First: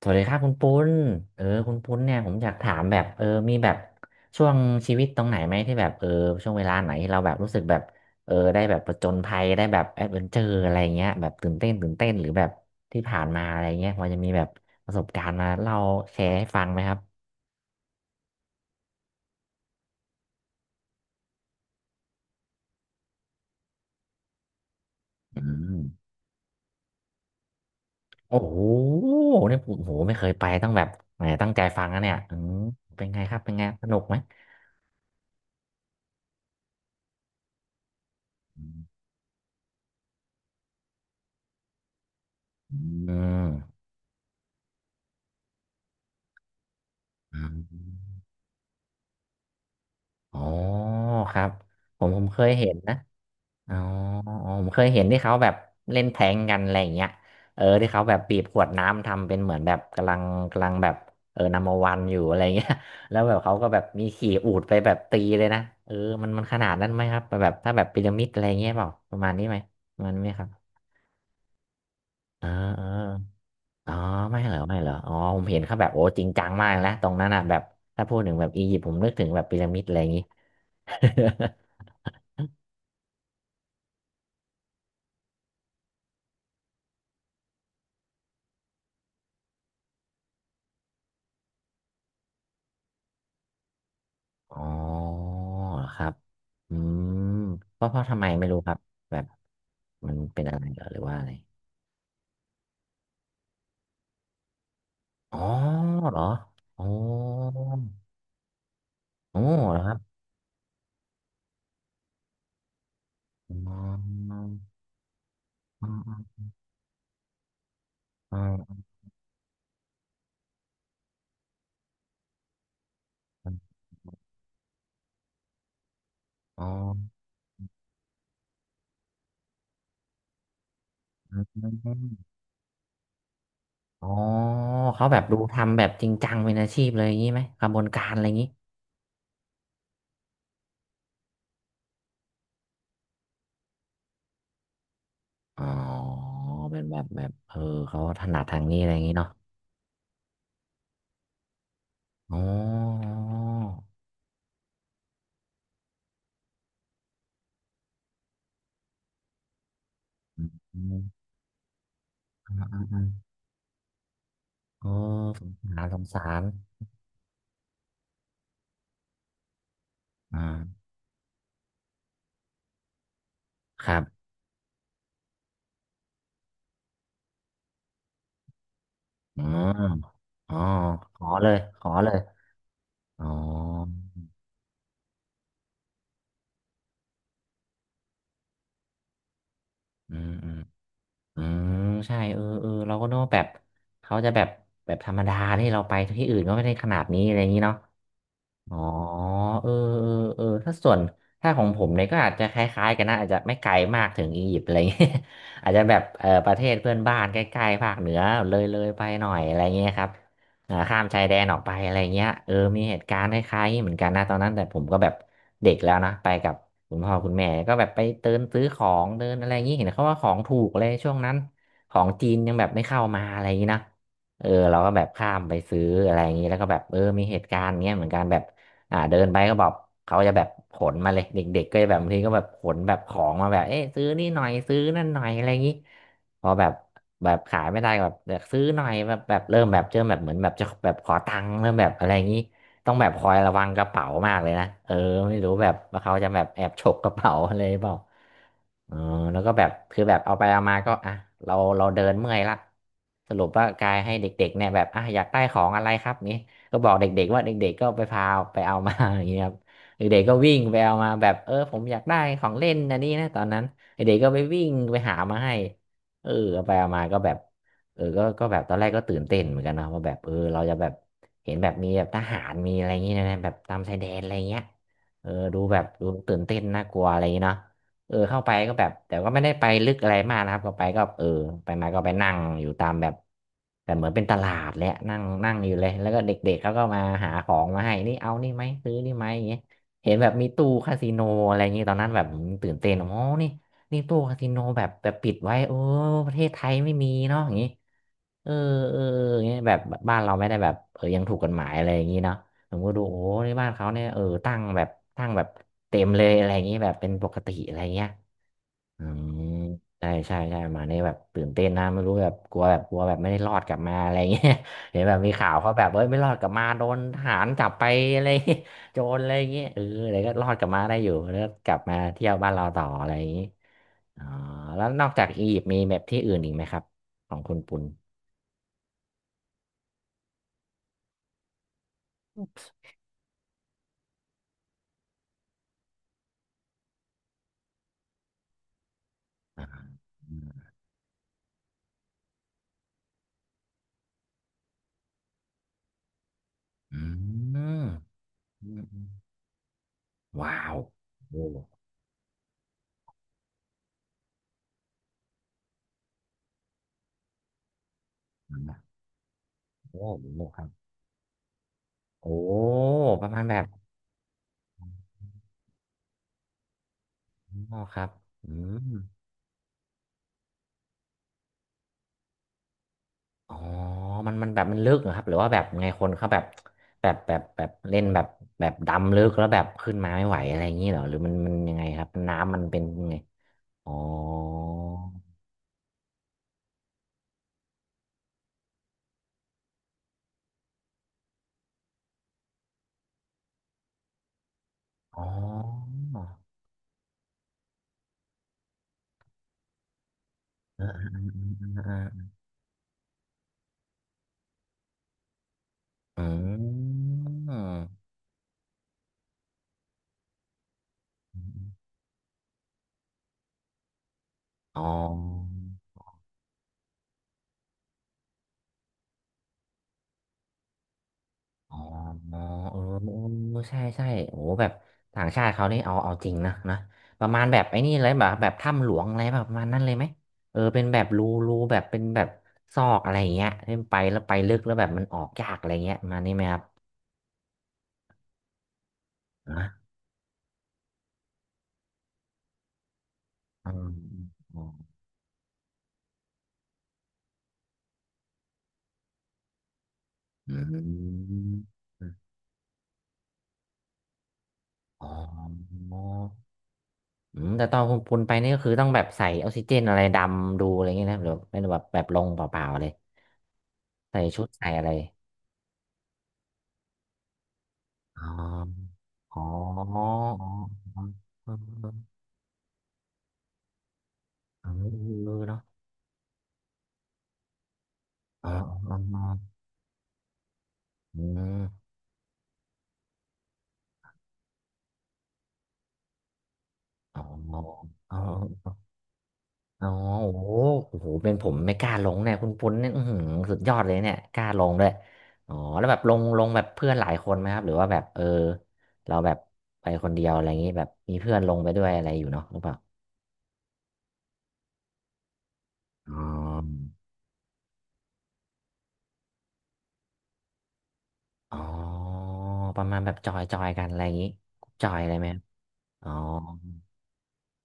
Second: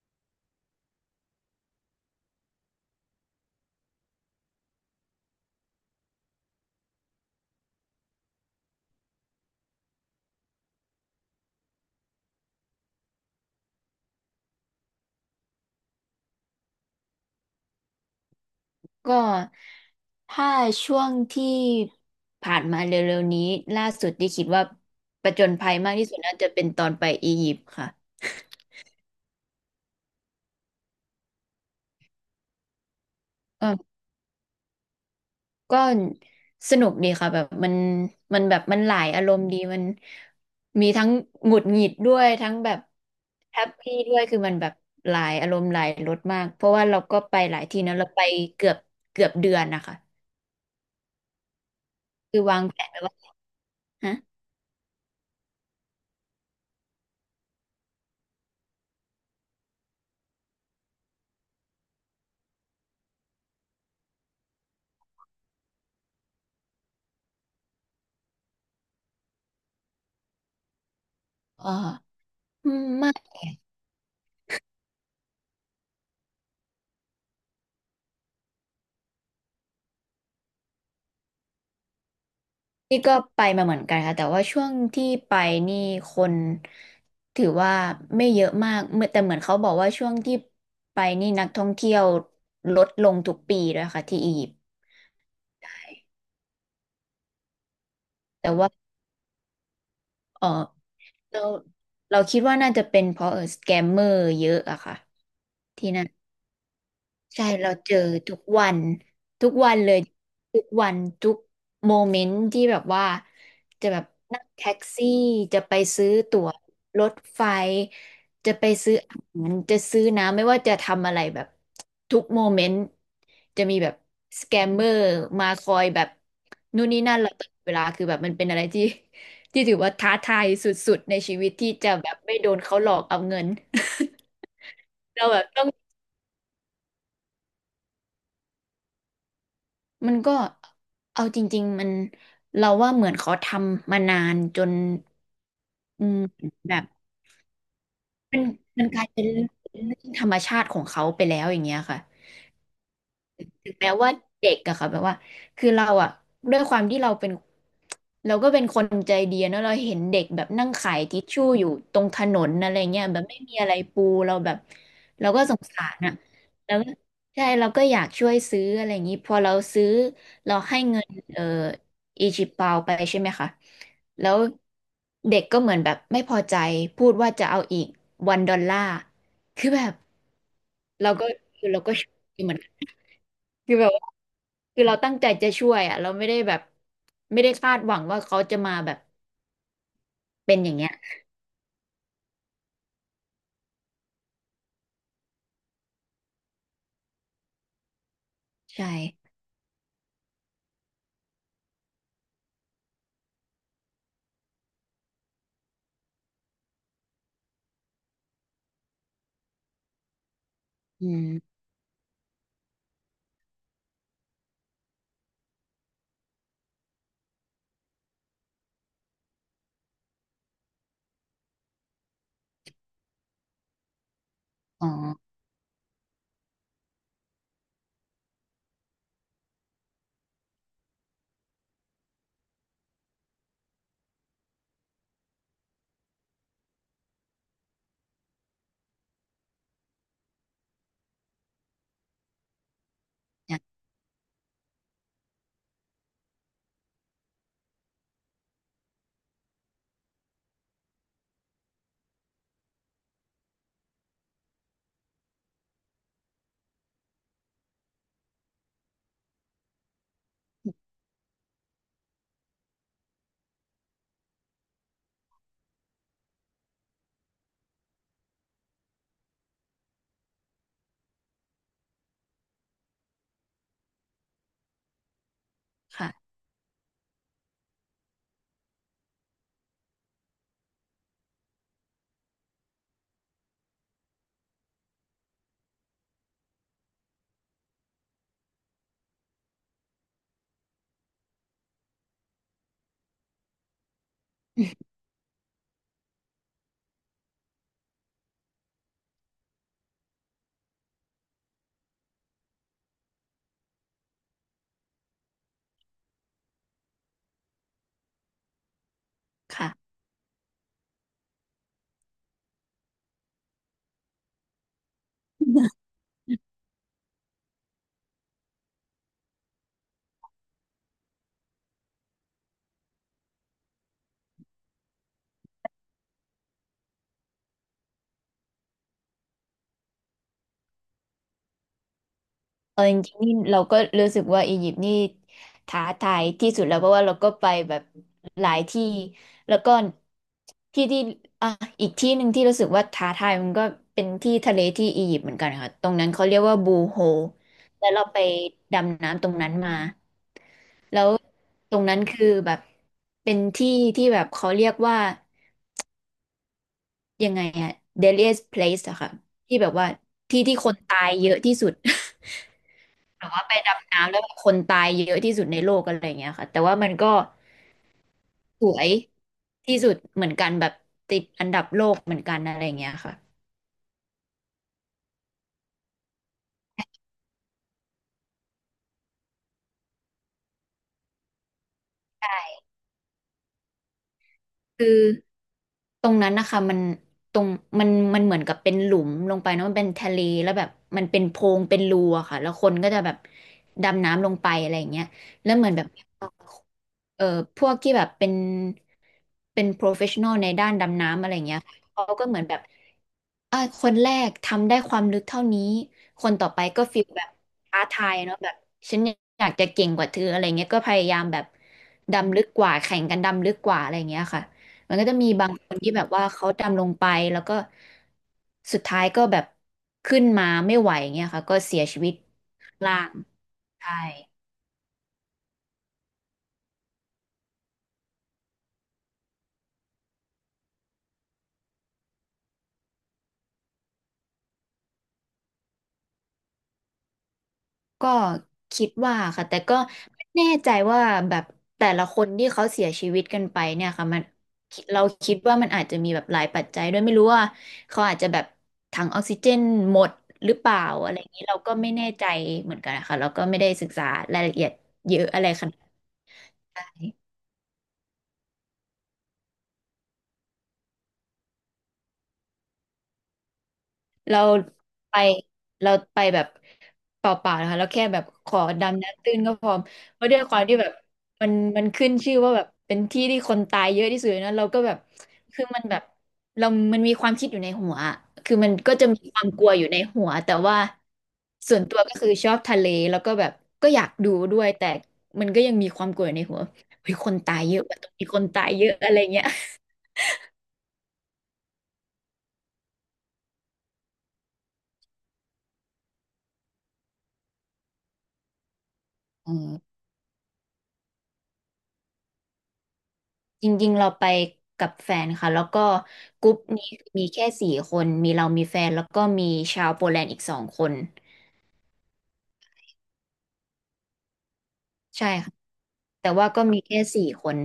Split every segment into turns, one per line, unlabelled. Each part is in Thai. สวัสดีครับคุณปุ้นคุณปุ้นเนี่ยผมอยากถามแบบมีแบบช่วงชีวิตตรงไหนไหมที่แบบช่วงเวลาไหนที่เราแบบรู้สึกแบบได้แบบผจญภัยได้แบบแอดเวนเจอร์อะไรเงี้ยแบบตื่นเต้นตื่นเต้นหรือแบบที่ผ่านมาอะไรเงี้ยพอจะมีแบบประสบการณ์มาเล่าแชร์ให้ฟังไหมครับ
ก็ถ้าช่วงที่ผ่านมาเร็วๆนี้ล่าสุดที่คิดว่าประ
อื
จนภั
ม
ยมากที่สุดน่าจะเป็นตอนไปอียิปต์ค่ะ
โอ้โหเนี่ยโอ้โหไม่เคยไปต้องแบบแหมตั้งใจฟังนะเนี่ยอืมเป็นไงครับเป็นไง
ก็
สนุกไหม
ก็สนุกดีค่ะแบบมันมันแบบ
อื
มันหลา
ม
ยอารมณ์ดีมันมีทั้งหงุดหงิดด้วยทั้งแบบแฮปปี้ด้วยคือมันแบบหลายอารมณ์หลายรสมากเพราะว่าเราก็ไป
อื
ห
ม
ลายที่นะเราไปเกือบเกือบเดือนนะคะ
อ๋อครับผมเค
คือ
ย
วาง
เห็
แผ
น
น
นะ
ไว้ว่า
อ๋อ
ฮะ
อ๋อผมเคยเห็นที่เขาแบบเล่นแทงกันอะไรอย่างเงี้ยที่เขาแบบบีบขวดน้ำทำเป็นเหมือนแบบกำลังแบบนัมเบอร์วันอยู่อะไรเงี้ย แล้วแบบเขาก็แบบมีขี่อูฐไปแบบตีเลยนะเออมันขนาดนั้นไหมครับแบบถ้าแบบพีระมิดอะไรเงี้ยเปล่าประมาณนี้ไหมประมาณนี้ไหมครับ
อ๋อ
เออเอออ๋อไม่เหรอไม่เหรออ๋อผมเห็นเขาแบบโอ้จริงจังมากนะตรงนั้นอ่ะแบบถ้าพูดถึงแบบอียิปต์ผมนึกถึงแบบพีระมิดอะไรอย่างงี้
นี่ก็ไปมาเหมือนกันค่ะแต่ว่าช่วงที่ไปนี่คนถือว่าไม่เยอะมากเหมื่อนแต่เหมือนเขาบอกว่าช่วงที่ไปนี่นักท่องเที่ยวลดลงทุกปีด้วยค่ะที่อียิปต์
อ๋อเหรอครับอืมเพราะทำไมไม่
แต่
รู้ค
ว่า
รับแบบมันเป็
เอ
น
อ
อะไรเหรอหรือว่าอะไร
เราเราคิดว่าน่าจะเป็นเพราะสแกมเมอร์เยอะอะค่ะ
อ๋อ
ที่นั่น
เหรออ๋อ
ใช่เราเจอทุกวัน
โอ้
ทุก
เห
วั
ร
น
อค
เล
รับ
ยทุกวันทุกโมเมนต์ที่แบบว่า
อ๋
จะแบบ
อ
นั่งแท็กซี่จะไป
อ๋
ซื้อตั๋
อ
วรถไฟ
อ๋
จะไป
อ
ซื้ออาหารจะซื้อน้ำไม่ว่าจะทำอะไรแบบทุกโมเมนต์
อ๋
จะมี
อ
แบบสแกมเมอร์มาคอยแบบนู่นนี่นั่นเราตลอดเวลาคือแบบมันเป็นอะไรที่ ที่ถือว่าท้าทายสุดๆในชีวิตที่จะแบบไม่โดนเขาหลอกเอาเงิน
อ๋อ เขาแบบ
เรา
ดู
แบบต้อง
ทำแบบจริงจังเป็นอาชีพเลยอย่างนี้ไหมกระบวนการอะไรอย่างนี้
มันก็เอาจริงๆมันเราว่าเหมือนเขาทำมานานจน
อ๋อ
อืมแบ
เป็น
บ
แบบเขาถ
มั
นั
น
ดทางนี้
มั
อะ
น
ไรอ
ก
ย่าง
ลาย
นี้
เป็น
เนาะ
เรื่องธรรมชาติของเขาไปแล้วอย่างเงี้ยค่ะ
อ๋อ
ถึงแม้ว่าเด็กอะค่ะแบบว่าคือเราอะด้วยความที่เราเป็นเราก็เป็นคนใจดีเนอะเราเห็นเด็กแบบนั่งขายทิชชู่อยู่ตรงถนนอะไรเงี้ยแบบไม่มีอะไรปูเราแบบ
อ๋อ
เราก็
สง
สง
สา
สา
รส
ร
ง
อะ
สาร
แล้วก็ใช่เราก็อยากช่วยซื้ออะไรอย่างงี้พอเราซื้อ
อ
เราให้
่า
เงินอีจิปเปาไปใช่ไหมคะ
ครับ
แล้วเด็กก็เหมือนแบบไม่พอใจพูดว่าจะเอาอีกวันดอลลาร์
อื
คือ
ม
แบบ
อ๋อ
เรา
ข
ก็
อเลย
คือเรา
ขอ
ก็ช็
เล
อก
ย
อยู่เหมือนกัน
อ๋อ
คือแบบ คือเราตั้งใจจะช่วยอ่ะเราไม่ได้แบบไม่ได้คาดหวังว่าเขาจะมาแบบ
อืมอื
เป็
ม
นอย่างเงี้ย
อืม ใช่เราก็นึกว่าแบบ เขาจะแบบ แบบธรรมดาที่เราไปที่อื่นก็ไม่ได้ขนาดนี้อะไรอย่างนี้เนาะ อ๋อ
ใช่
เออเออถ้าส่วนถ้าของผมเนี่ยก็อาจจะคล้ายๆกันนะอาจจะไม่ไกลมากถึงอียิปต์อะไรเงี้ย อาจจะแบบประเทศเพื่อนบ้านใกล้ๆภาคเหนือเลยไปหน่อยอะไรเงี้ยครับอ่าข้าม
อื
ชายแดนอ
ม
อกไปอะไรเงี้ยมีเหตุการณ์คล้ายๆเหมือนกันนะตอนนั้นแต่ผมก็แบบเด็กแล้วนะไปกับคุณพ่อคุณแม่ก็แบบไปเดินซื้อของเดินอะไรเงงี้ยเห็นเขาว่าของถูกเลยช่วงนั้นของจีนยังแบบไม่เข้ามาอะไรอย่างงี้นะเออเรา
อ๋อ
ก็แบบข้ามไปซื้ออะไรอย่างนี้แล้วก็แบบมีเหตุการณ์เงี้ยเหมือนกันแบบ อ่าเดินไปก็บอกเขาจะแบบขนมาเลยเด็กๆก็จะแบบบางทีก็แบบขนแบบของมาแบบเอ๊ะซื้อนี่หน่อยซื้อนั่นหน่อยอะไรอย่างนี้พอแบบแบบขายไม่ได้ก็แบบอยากซื้อหน่อยแบบเริ่มแบบเหมือนแบบจะแบบขอตังค์เริ่มแบบอะไรอย่างนี้ต้องแบบคอยระ
เนี่ย
วังกระเป๋ามากเลยนะเออไม่รู้แบบว่าเขาจะแบบแอบฉกกระเป๋าอะไรหรือเปล่าเออแล้วก็แบบคือแบบเอาไปเอามาก็อ่ะเราเดินเมื่อยละสรุปว่ากายให้เด็กๆเนี่ยแบบอ่ะอยากได้ของอะไรครับนี่ ก็บอกเด็กๆว่าเด็กๆก็ไปพาไปเอามา อย่างเงี้ยครับเด็กๆก็วิ่งไปเอามาแบบผมอยากได้ของเล่นอันนี้นะตอนนั้นเด็กๆก็ไปวิ่งไปหามาให้เออเอาไปเอามาก็แบบก็แบบตอนแรกก็ตื่นเต้นเหมือนกันนะว่าแบบเราจะแบบเห็นแบบมีแบบทหารมีอะไรอย่างเงี้ยนะแบบตามชายแดนอะไรเงี้ยดูแบบดู
ค่ะ
ตื่นเต้นน่ากลัวอะไรอย่างเงี้ยเนาะ เข้าไปก็แบบแต่ก็ไม่ได้ไปลึกอะไรมากนะครับก็ไปก็ไปมาก็ไปนั่งอยู่ตามแบบแต่เหมือนเป็นตลาดแหละนั่งนั่งอยู่เลยแล้วก็เด็กๆเขาก็มาหาของมาให้นี่เอานี่ไหมซื้อนี่ไหมอย่างเงี้ยเห็นแบบมีตู้คาสิโนอะไรอย่างงี้ตอนนั้นแบบผมตื่นเต้นอ๋อนี่นี่ตู้คาสิโนแบบแบบปิดไว้โอ้ประเทศไทยไม่มีเนาะอย่างงี้เอออย่างเงี้ยแบบบ้านเราไม่ได้แบบยังถูกกฎหมายอะไรอย่างงี้เนาะ ผมก็ดูโอ้ในบ้านเขาเนี่ยตั้งแบบเต็มเลยอะไรอย่างนี้แบบเป็นปกติอะไรเงี้ยอืม
ค่ะ
ใช่ใช่ใช่มาเนี่ยแบบตื่นเต้นนะไม่รู้แบบกลัวแบบไม่ได้รอดกลับมาอะไรเงี้ย เห็นแบบมีข่าวเขา แบบเอ้ยไม่รอดกลับมาโดนทหารจับไปอะไร เงี้ยโจรอะไรเงี้ยเอออะไรก็รอดกลับมาได้อยู่แล้วก็กลับมาเที่ยวบ้านเราต่ออะไรอย่างนี้อ๋อแล้วนอกจากอียิปต์มีแบบที่อื่นอีกไหมครับของคุณปุณ
เออจริงๆนี่เราก็รู้สึกว่าอียิปต์นี่ท้าทายที่สุดแล้วเพราะว่าเราก็ไปแบบหลายที่แล้ว
อ่า
ก็
อืม
ที่ที่อ่ะอีกที่หนึ่งที่รู้สึกว่าท้าทายมันก็เป็นที่ทะเลที่อียิปต์เหมือนกันค่ะตรงนั้นเขาเรียกว่าบูโฮแล้วเราไป
อื
ดำ
ม
น้ำตรงนั้นมา
ว้าว
แล้ว
โอ้
ตรงนั้นคือแบบเป็นที่ที่แบบเขาเรียกว่ายังไงอะ deadliest place อะค่ะที่แบบว่า
โอ้หมูห
ที่
มก
ที่
ครั
ค
บ
นตายเยอะที่สุด
โอ้ ป
แบ
ระ
บ
มา
ว่า
ณ
ไป
แบบ
ดำน้ำแล้วแบบคนตายเยอะที่สุดในโลกอะไรอย่างเงี้ยค่ะแต่ว่ามันก็
อ๋อครับอื
สว
ม
ยที่สุดเหมือนกันแบบติดอันดับโลกเหมือนกันอะไรอย่างเงี้ยค่ะ
อ๋อมันแบบมันลึกเหรอครับหรือว่าแบบไงคนเขาแบบแบบเล่นแบบแบบดำลึกแล้วแบบขึ้นมาไม่ไหวอะไรอย่างนี้เหรอหรือมันยังไงครับน้ำมันเป็นยังไงอ๋อ
คือ ตรงนั้นนะคะมันตรงมันมันเหมือนกับเป็นหลุมลงไปเนอะมันเป็นทะเลแล้วแบบมันเป็นโพรงเป็นรูอะค่ะแล้วคนก็จะแบบดำน้ำลงไปอะไรอย่างเงี้ย
อ๋อ
แล้วเหมือนแบบเอ่อพวกที่แบบเป็น professional ในด้าน
เออ
ดำน้ำอะไรอย่างเงี้ย
เอ
เขา
อ
ก็เหมือนแบบ คนแรกทำได้ความลึกเท่านี้
เอ
คนต่อไปก็
อ
ฟีลแบบ
เออเอ
ท้า
อ
ทายเนาะแบบฉันอยากจะเก่งกว่าเธออะไรเงี้ยก็พยายามแบ
อื
บ
ม
ดำลึกกว่าแข่งกันดำลึกกว่าอะไรเงี้ยค่ะ
อ๋อ
มันก็จะมีบางคนที่แบบว่าเขาดำลงไปแล้วก็สุดท้ายก็แบบขึ้นมาไม่ไหวเงี้ยค่ะก็
อ๋อ
เสียชีวิต
เออ
ข้างล่าง
เออใช่
ใช่
ใช่โอ้แบบต่างชาติเขานี่เอาเอาจริงนะนะประมาณแบบไอ้นี่เลยแบบแบบถ้ำหลวงอะไรแบบประมาณนั้นเลยไหมเออเป็นแบบรูรูแบบเป็นแบบซอกอะไรอย่างเงี้ยที่ไปแล้วไปลึกแล้วแบบมันออกยากอะไรเงี้ยประมาณนี้ไหมครับ
ก็คิดว่าค่ะแต่
นะ
ก็ไม่แน่ใจว่าแบบแต่ละคนที่เขาเสียชีวิตกันไป
อื
เนี่ย
ม
ค่ะมัน
อม
เราคิดว่ามันอาจจะมีแบบหลายปัจจัยด้วยไม่รู้ว่าเขาอาจจะแบบถังออกซิเจนหมดห
อื
รือเปล่าอะไรอย่างนี้เราก็
ม
ไม่แน่ใจเหมือนกันนะคะเราก็ไม่ได้ศึกษารายละเอียด
อ๋
เยอะอะไรข
อ
นาดนั้น
อืมแต่ตอนคุณปุณไปนี่ก็คือต้องแบบใส่ออกซิเจนอะไรดำดูอะไรเงี้ยนะหรือเป็นแบบแบบลงเปล่าๆเลยใส่
เรา
ชุดใส่อะไร
ไปเราไปแบบเปล่าๆนะคะเราแค่แบ
อ๋อ
บขอดำน้ำตื้
อ๋
น
อ
ก็พอ
อ๋อ
เพราะด้วย
อ๋อ
ความที่แบบ
เอ
มั
อ
นมั
เอ
น
อ
ขึ้นชื่อว่าแบบเป็นที่ที่คนตายเยอะที่สุดนะเรา
เออ
ก็แบบ
เนาะ
คือมันแบบเรามันมีความคิดอยู่ในหัวอะ
อ๋อ
คือมันก็
อ๋อ
จะมีความกลัวอยู่ในหัวแต่ว่า
อื
ส่วน
ม
ตัวก็คือชอบทะเลแล้วก็แบบก็อยากดูด้วยแต่มันก็ยังมีความกลัวอยู่ในหัวเฮ้ย
อ๋อ
คนตายเยอะว่ะตรง
อ๋อ
นี้คนตายเยอะอะไรเงี้ย
อ๋อโอ้โหโอ้โหเป็นผมไม่กล้าลงเนี่ยคุณปุ้นเนี่ยอื้อหือสุดยอดเลยเนี่ยกล้าลงด้วยอ๋อแล้วแบบลงแบบเพื่อนหลายคนไหมครับหรือว่าแบบเออเราแบบ
อื
ไป
ม
คนเดียวอะไรอย่างงี้แบบมีเพื่อนลงไปด้วยอะไรอยู่เนาะหรือเปล่า
จริงๆ เราไปกับแฟนค่ะ แล้วก็
อ๋อ
กรุ๊ปนี้มีแค่สี่คน มีเรามีแฟนแล้วก็มีชาวโปแลนด์อีก2 คน
อ๋อประมาณแบบจอยจอยกันอะไรอย่างงี้จอยอะไรไหม
ใช่
ครับ
ค่ะ
อ๋อ
แต่ว่าก็มีแค่สี่คน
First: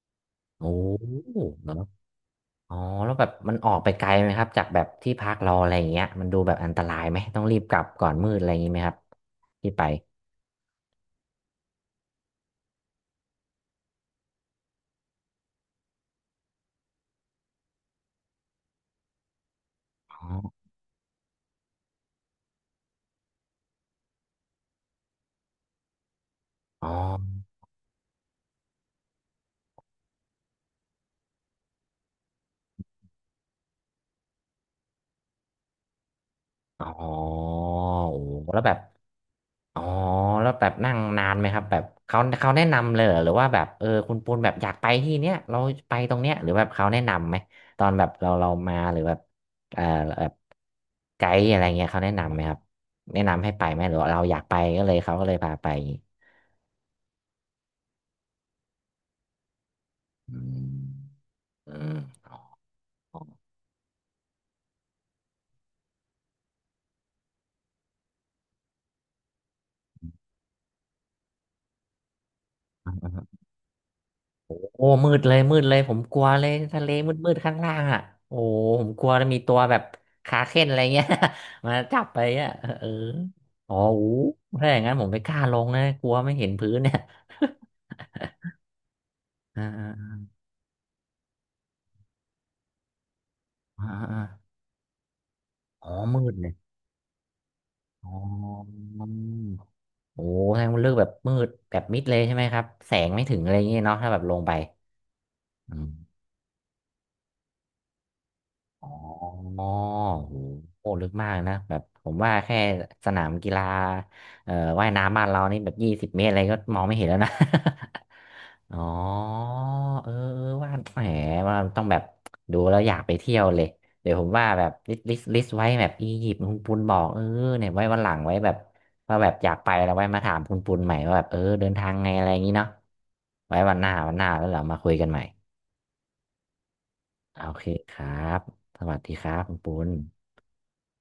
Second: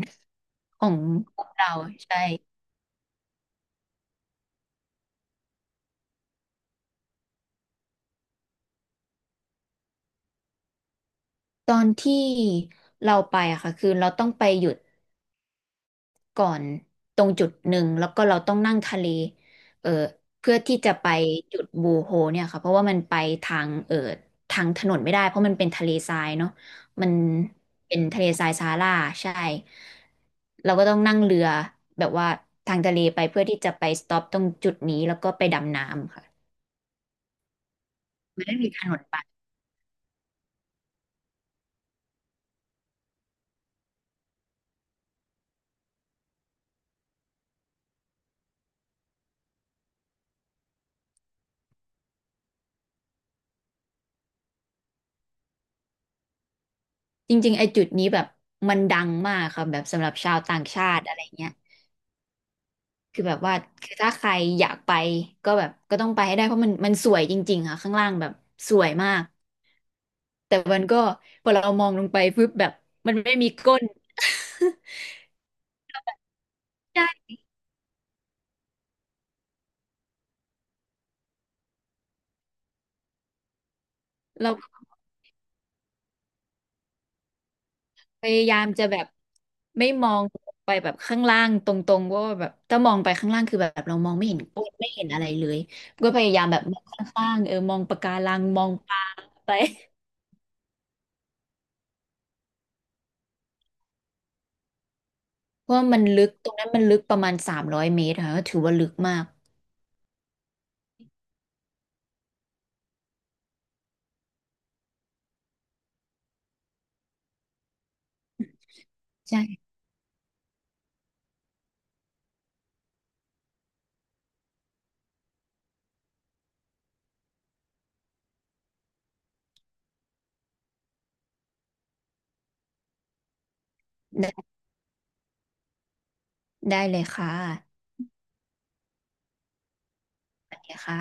โอ้
ของเรา
เนอะ
ใช่
อ๋อแล้วแบบมันออกไปไกลไหมครับจากแบบที่พักเราอะไรอย่างเงี้ยมันดูแบบอันตรายไหมต้องรีบกลับก่อนมืดอะไรอย่างงี้ไหมครับที่ไป
ตอนที่เราไปอะค่ะ คือเราต้องไปหยุด ก่อนตรงจุดหนึ่งแล้วก็เราต้องนั่งทะเลเออ
อ๋อ
เพื่อที่จะไปจุดบูโฮเนี่ยค่ะเพราะว่ามันไปทางทางถนนไม่ได้เพราะมันเป็นทะเลทรายเนาะ
อ๋อ
มันเป็นทะเลทรายซาฮาราใช่เราก็ต้องนั่งเรือแบบว่าทางทะเลไปเพื่อที่จะไปสต็อปตรงจุดนี้แล้วก็ไปดำน้ำค่ะ
อ๋อโอ้
มันไม่
แล้ว
มี
แบบ
ถนนไป
อ๋อแล้วแบบนั่งนานไหมครับแบบเขาแนะนำเลยเหรอหรือว่าแบบเออคุณปูนแบบอยากไปที่เนี้ยเราไปตรงเนี้ยหรือแบบเขาแนะนำไหมตอนแบบเรามาหรือแบบเออแบบไกด์อะไรเงี้ยเขาแนะนำไหมครับแนะนำให้ไปไหมหรือว่าเราอยากไปก็เลยเขาก็เลยพาไปอย่างงี้
จริงๆไอ้จุดนี้แบบมันดังมากค่ะแบบสำหรับชา
อื
วต่าง
ม
ชาติอะไรเงี้ย
อืม อ่
คือแบบ
า
ว่าคือถ้าใครอยากไปก็แบบก็ต้องไปให้ได้เพราะมันมันสวยจริงๆค่ะข้างล่างแบบสวยมากแต่มันก็พอเรามองลงไปปุ๊บแบบ
อ่
มันไม่
า
มีก้น
โอ้มื ดเลยมืดเลยผมกลัวเลยทะเลมืด
ใช่
มืดข้างล่างอ่ะโอ้ผมกลัวจะ้มีตัวแบบขาเข้นอะไรเงี้ย มาจับไปอ่ะเอออ๋ออู้
เรา
ถ้าอย่า
ก็
งนั้นผมไม่กล้าลงนะกลัวไม่เห็นพื้นเนี่ย
พยายามจะแบบ
อ่า
ไม่มอ
อ่า
งไปแบบข้างล่างตรงๆเพราะว่าแบบถ้ามองไปข้างล่างคือแบบ
อ่า
เรามอง
อ่า
ไม่เห็นก้นไม่เห็นอะไรเลย
อ๋อ
ก็พ
มื
ยา
ด
ยา
เล
ม
ย
แบบมองข้างๆมองปะ
อ๋อ
การังมองปลาไป
โอ้ทางมันเลือกแบบมืดแบบมิดเลยใช่ไหมครับ แสงไม่ถึงอะไรอย่างเงี้ยเนาะถ้าแบบลงไป
เพราะว่ามันลึกตรงนั้นมันลึกประมาณ300 เมตรค่ะก็ถือว่าลึ
อ๋อ
กมาก
โหโหลึกมากนะแบบผมว่าแค่สนามกีฬาเอ่อว่ายน้ำบ้านเรานี่แบบ20 เมตรอะไรก็มองไม่เห็นแล้วนะ อ๋อ
ใช่
เออเออว่าแหมว่าต้องแบบดูแล้วอยากไปเที่ยวเลยเดี๋ยวผมว่าแบบลิสต์ไว้แบบอียิปต์คุณปุณบอกเออเนี่ยไว้วันหลังไว้แบบว่าแบบอยากไปแล้วไว้มาถามคุณปุณใหม่ว่าแบบเออเดินทางไงอะไรอย่างนี้เนาะไว้วันหน้า
ได้
แล้วเรามาคุยกันใหม่
ได้เลยค่ะ
โอเคครับสวัสดีครับคุณปุณ
สวัสดีค่ะ